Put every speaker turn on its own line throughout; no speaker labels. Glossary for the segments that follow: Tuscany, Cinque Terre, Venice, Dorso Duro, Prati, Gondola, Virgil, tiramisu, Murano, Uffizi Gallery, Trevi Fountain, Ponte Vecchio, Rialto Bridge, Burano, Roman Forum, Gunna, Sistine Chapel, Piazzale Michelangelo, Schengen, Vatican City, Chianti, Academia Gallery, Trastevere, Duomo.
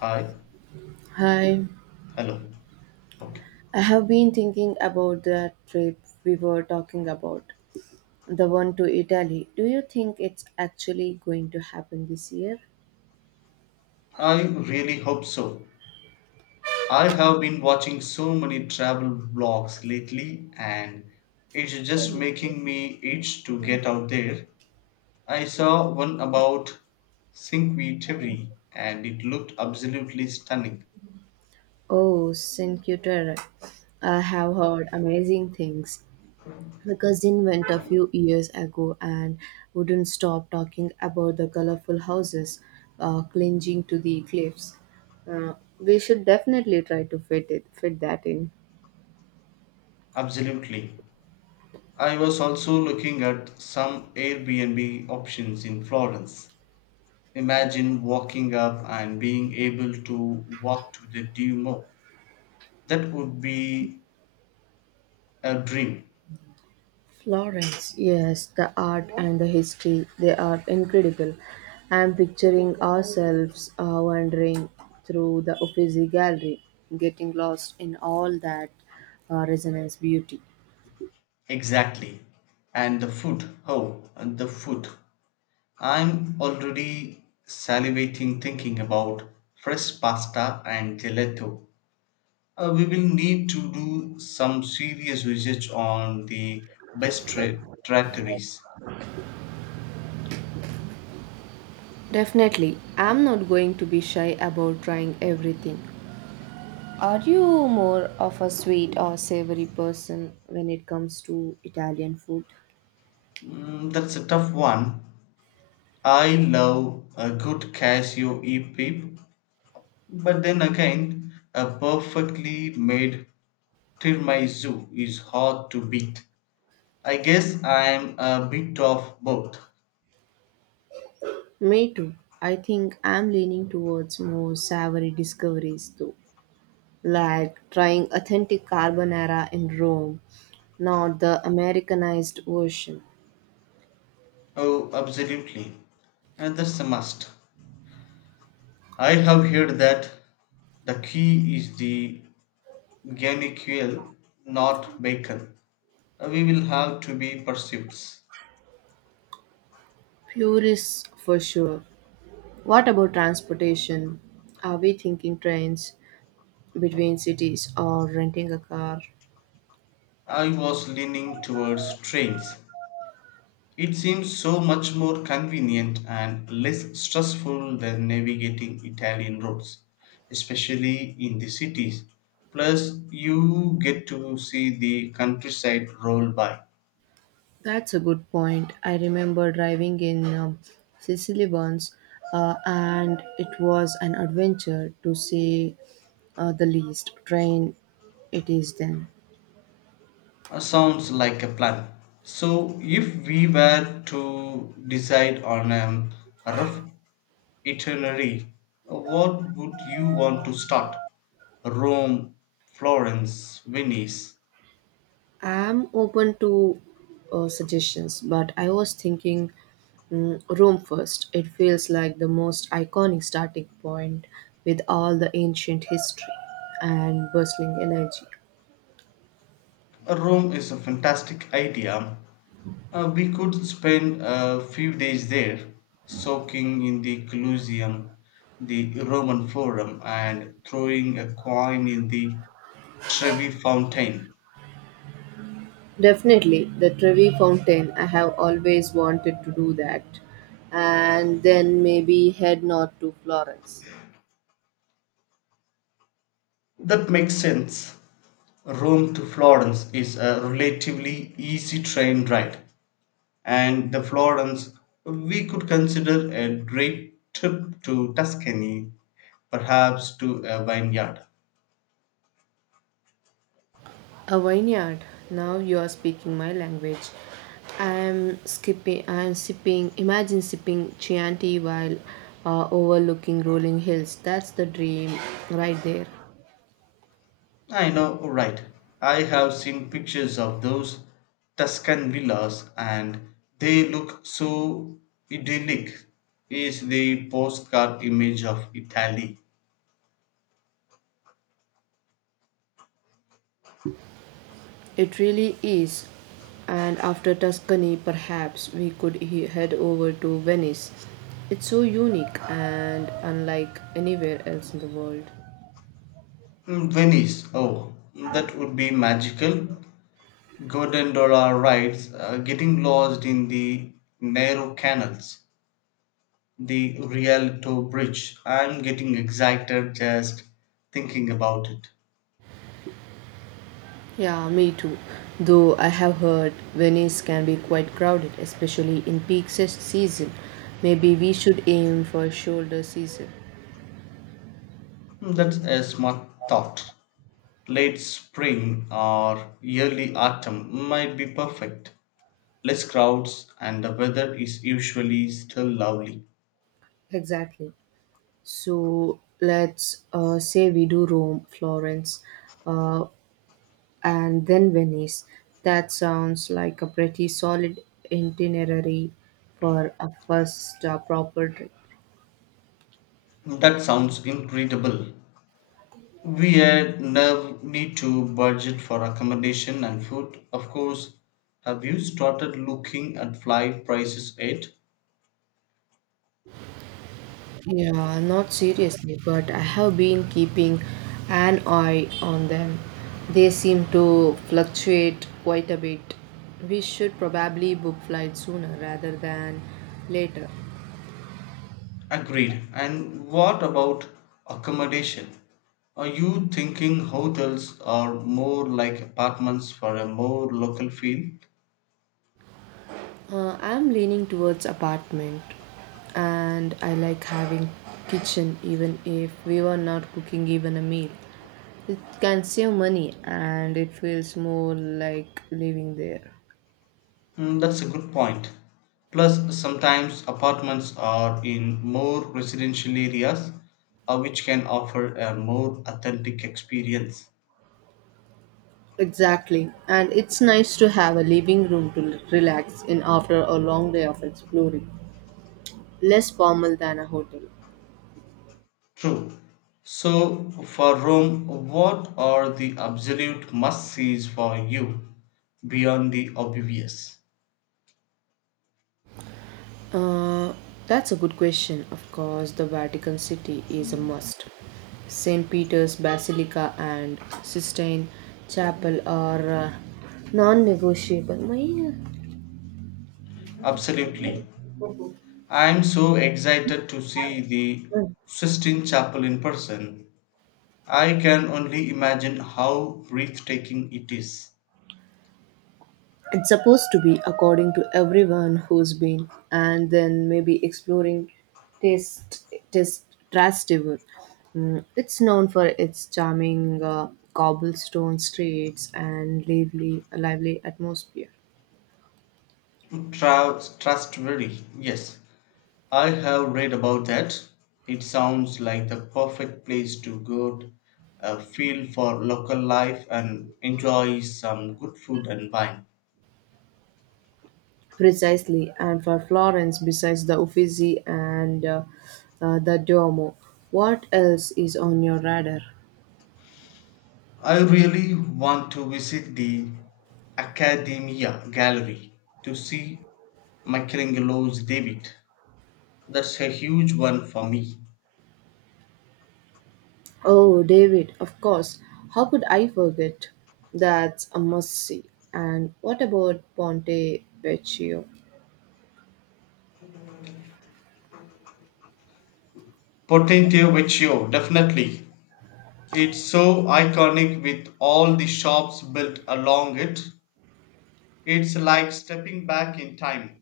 Hi,
Hi,
hello. Okay.
I have been thinking about that trip we were talking about, the one to Italy. Do you think it's actually going to happen this year?
I really hope so. I have been watching so many travel vlogs lately, and it's just making me itch to get out there. I saw one about Cinque Terre and it looked absolutely stunning.
Oh, Cinque Terre. I have heard amazing things. My cousin went a few years ago and wouldn't stop talking about the colorful houses clinging to the cliffs. We should definitely try to fit that in.
Absolutely. I was also looking at some Airbnb options in Florence. Imagine walking up and being able to walk to the Duomo. That would be a drink,
Florence, yes, the art and the history, they are incredible. I'm picturing ourselves wandering through the Uffizi Gallery, getting lost in all that resonance beauty.
exactly. And the food, oh, and the food. I'm already salivating thinking about fresh pasta and gelato. We will need to do some serious research on the best trattories.
Definitely, I'm not going to be shy about trying everything. Are you more of a sweet or savory person when it comes to Italian food?
That's a tough one. I love a good cashew e-peep, but then again, a perfectly made tiramisu is hard to beat. I guess I'm a bit of both.
Me too. I think I'm leaning towards more savory discoveries though, like trying authentic carbonara in Rome, not the Americanized version.
Oh, absolutely. And that's a must. I have heard that the key is the gamicule, not bacon. We will have to be pursuits.
Purists for sure. What about transportation? Are we thinking trains between cities or renting a car?
I was leaning towards trains. It seems so much more convenient and less stressful than navigating Italian roads, especially in the cities. Plus, you get to see the countryside roll by.
That's a good point. I remember driving in Sicily once, and it was an adventure to say the least. Train it is then.
Sounds like a plan. So, if we were to decide on a rough itinerary, what would you want to start? Rome, Florence, Venice.
I'm open to suggestions, but I was thinking Rome first. It feels like the most iconic starting point with all the ancient history and bustling energy.
Rome is a fantastic idea. We could spend a few days there, soaking in the Colosseum, the Roman Forum, and throwing a coin in the Trevi Fountain.
Definitely, the Trevi Fountain, I have always wanted to do that. And then maybe head north to Florence.
That makes sense. Rome to Florence is a relatively easy train ride, and the Florence we could consider a great trip to Tuscany, perhaps to a vineyard.
A vineyard. Now you are speaking my language. I am skipping. I am sipping. Imagine sipping Chianti while overlooking rolling hills. That's the dream, right there.
I know, right. I have seen pictures of those Tuscan villas and they look so idyllic. Is the postcard image of Italy.
It really is. And after Tuscany, perhaps we could head over to Venice. It's so unique and unlike anywhere else in the world.
Venice, oh, that would be magical. Gondola rides, getting lost in the narrow canals, the Rialto Bridge. I'm getting excited just thinking about it.
Yeah, me too. Though I have heard Venice can be quite crowded, especially in peak season. Maybe we should aim for shoulder season.
That's a smart thought. Late spring or early autumn might be perfect. Less crowds and the weather is usually still lovely.
Exactly. So let's say we do Rome, Florence, uh, and then Venice. That sounds like a pretty solid itinerary for a first proper trip.
That sounds incredible. We had now need to budget for accommodation and food. Of course, have you started looking at flight prices yet?
Yeah, not seriously, but I have been keeping an eye on them. They seem to fluctuate quite a bit. We should probably book flight sooner rather than later.
Agreed. And what about accommodation? Are you thinking hotels are more like apartments for a more local feel?
I'm leaning towards apartment and I like having kitchen even if we were not cooking even a meal. It can save money and it feels more like living there.
That's a good point. Plus, sometimes apartments are in more residential areas, which can offer a more authentic experience.
Exactly. And it's nice to have a living room to relax in after a long day of exploring. Less formal than a hotel.
True. So, for Rome, what are the absolute must sees for you beyond the obvious?
Uh, that's a good question. Of course, the Vatican City is a must. St. Peter's Basilica and Sistine Chapel are non negotiable.
Absolutely. I'm so excited to see the Sistine Chapel in person. I can only imagine how breathtaking it is.
It's supposed to be according to everyone who's been, and then maybe exploring taste taste Trastevere. Mm, it's known for its charming cobblestone streets and lively atmosphere.
Trustworthy, yes. I have read about that. It sounds like the perfect place to go, feel for local life, and enjoy some good food and wine.
Precisely, and for Florence, besides the Uffizi and the Duomo, what else is on your radar?
I really want to visit the Academia Gallery to see Michelangelo's David. That's a huge one for me.
Oh, David, of course. How could I forget? That's a must see. And what about Ponte Vecchio?
Potente Vecchio, definitely. It's so iconic with all the shops built along it. It's like stepping back in time.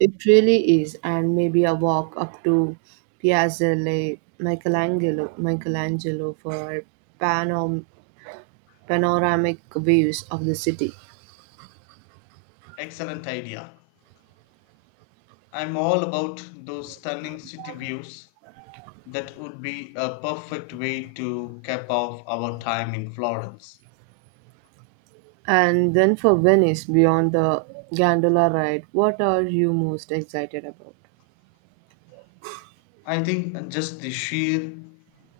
It really is, and maybe a walk up to Piazzale Michelangelo for panom- panoramic views of the city.
Excellent idea. I'm all about those stunning city views. That would be a perfect way to cap off our time in Florence.
And then for Venice, beyond the gondola ride, what are you most excited about?
I think just the sheer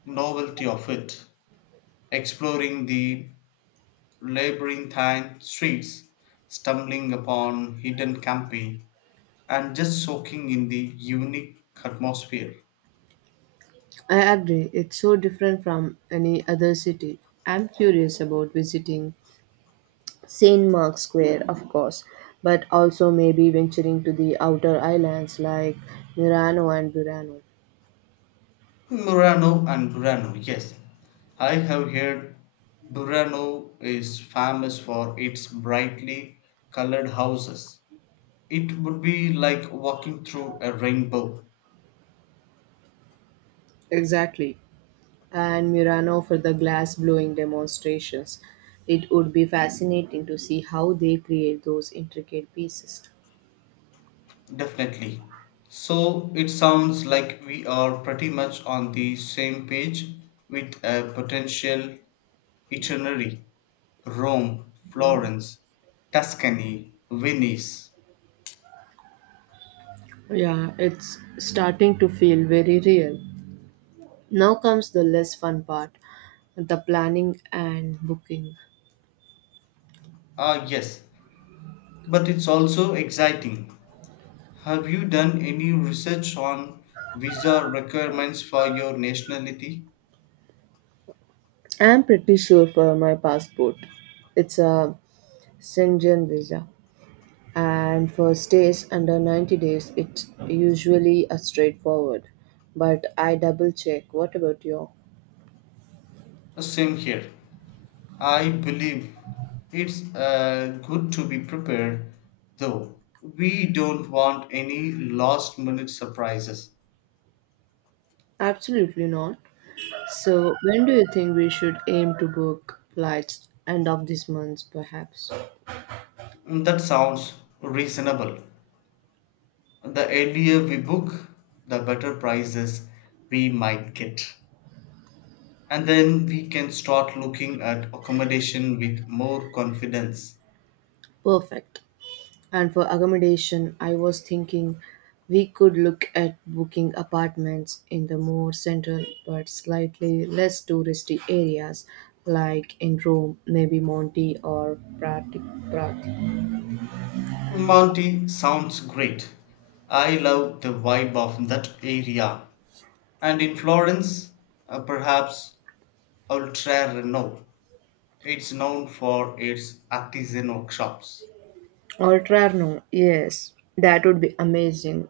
novelty of it, exploring the labyrinthine streets, stumbling upon hidden campi, and just soaking in the unique atmosphere.
I agree, it's so different from any other city. I'm curious about visiting St. Mark's Square, of course, but also maybe venturing to the outer islands like Murano and Burano.
Murano and Burano, yes. I have heard Burano is famous for its brightly colored houses. It would be like walking through a rainbow,
Exactly. And Murano for the glass blowing demonstrations. It would be fascinating to see how they create those intricate pieces.
definitely. So it sounds like we are pretty much on the same page with a potential itinerary: Rome, Florence, Tuscany, Venice.
Yeah, it's starting to feel very real. Now comes the less fun part, the planning and booking.
Ah, yes, but it's also exciting. Have you done any research on visa requirements for your nationality?
I'm pretty sure for my passport. It's a Schengen visa, and for stays under 90 days it's usually a straightforward, but I double check. What about you?
Ah, same here. I believe it's good to be prepared, though. We don't want any last minute surprises.
Absolutely not. So when do you think we should aim to book flights? End of this month perhaps?
That sounds reasonable. The earlier we book, the better prices we might get. And then we can start looking at accommodation with more confidence.
Perfect. And for accommodation I was thinking we could look at booking apartments in the more central but slightly less touristy areas, like in Rome maybe Monte or Prati.
Monty sounds great. I love the vibe of that area. And in Florence, perhaps Oltrarno. It's known for its artisanal shops.
Alterno, yes, that would be amazing.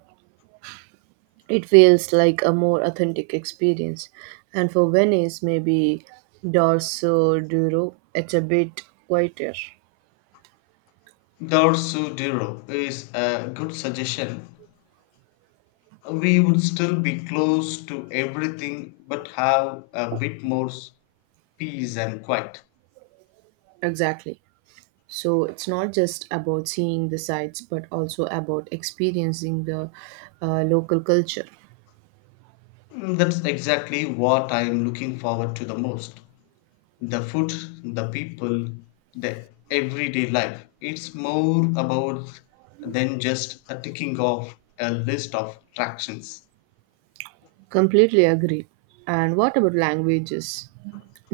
It feels like a more authentic experience. And for Venice, maybe Dorso Duro, it's a bit quieter.
Dorsoduro is a good suggestion. We would still be close to everything but have a bit more peace and quiet.
Exactly. So it's not just about seeing the sights, but also about experiencing the local culture.
That's exactly what I am looking forward to the most. The food, the people, the everyday life. It's more about than just a ticking off a list of attractions.
Completely agree. And what about languages?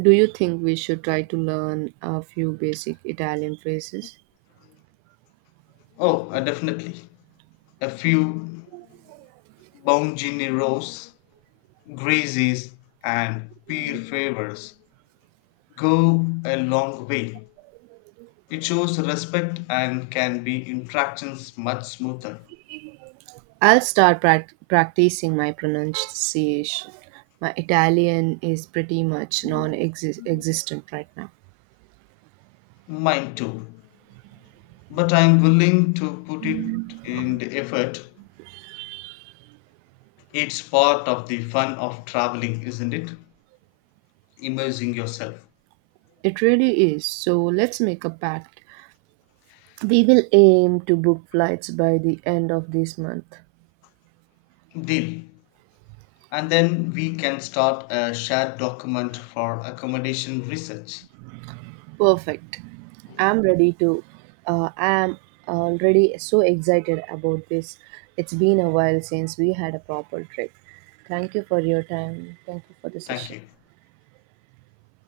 Do you think we should try to learn a few basic Italian phrases?
Oh, definitely. A few bongineros, grazies, and peer favors go a long way. It shows respect and can be interactions much smoother.
I'll start practicing my pronunciation. My Italian is pretty much non existent right now.
Mine too. But I'm willing to put it in the effort. It's part of the fun of traveling, isn't it? Immersing yourself.
It really is. So let's make a pact. We will aim to book flights by the end of this month.
Deal. And then we can start a shared document for accommodation research.
Perfect. I'm ready to. I'm already so excited about this. It's been a while since we had a proper trip. Thank you for your time. Thank you for the
Thank
session.
you.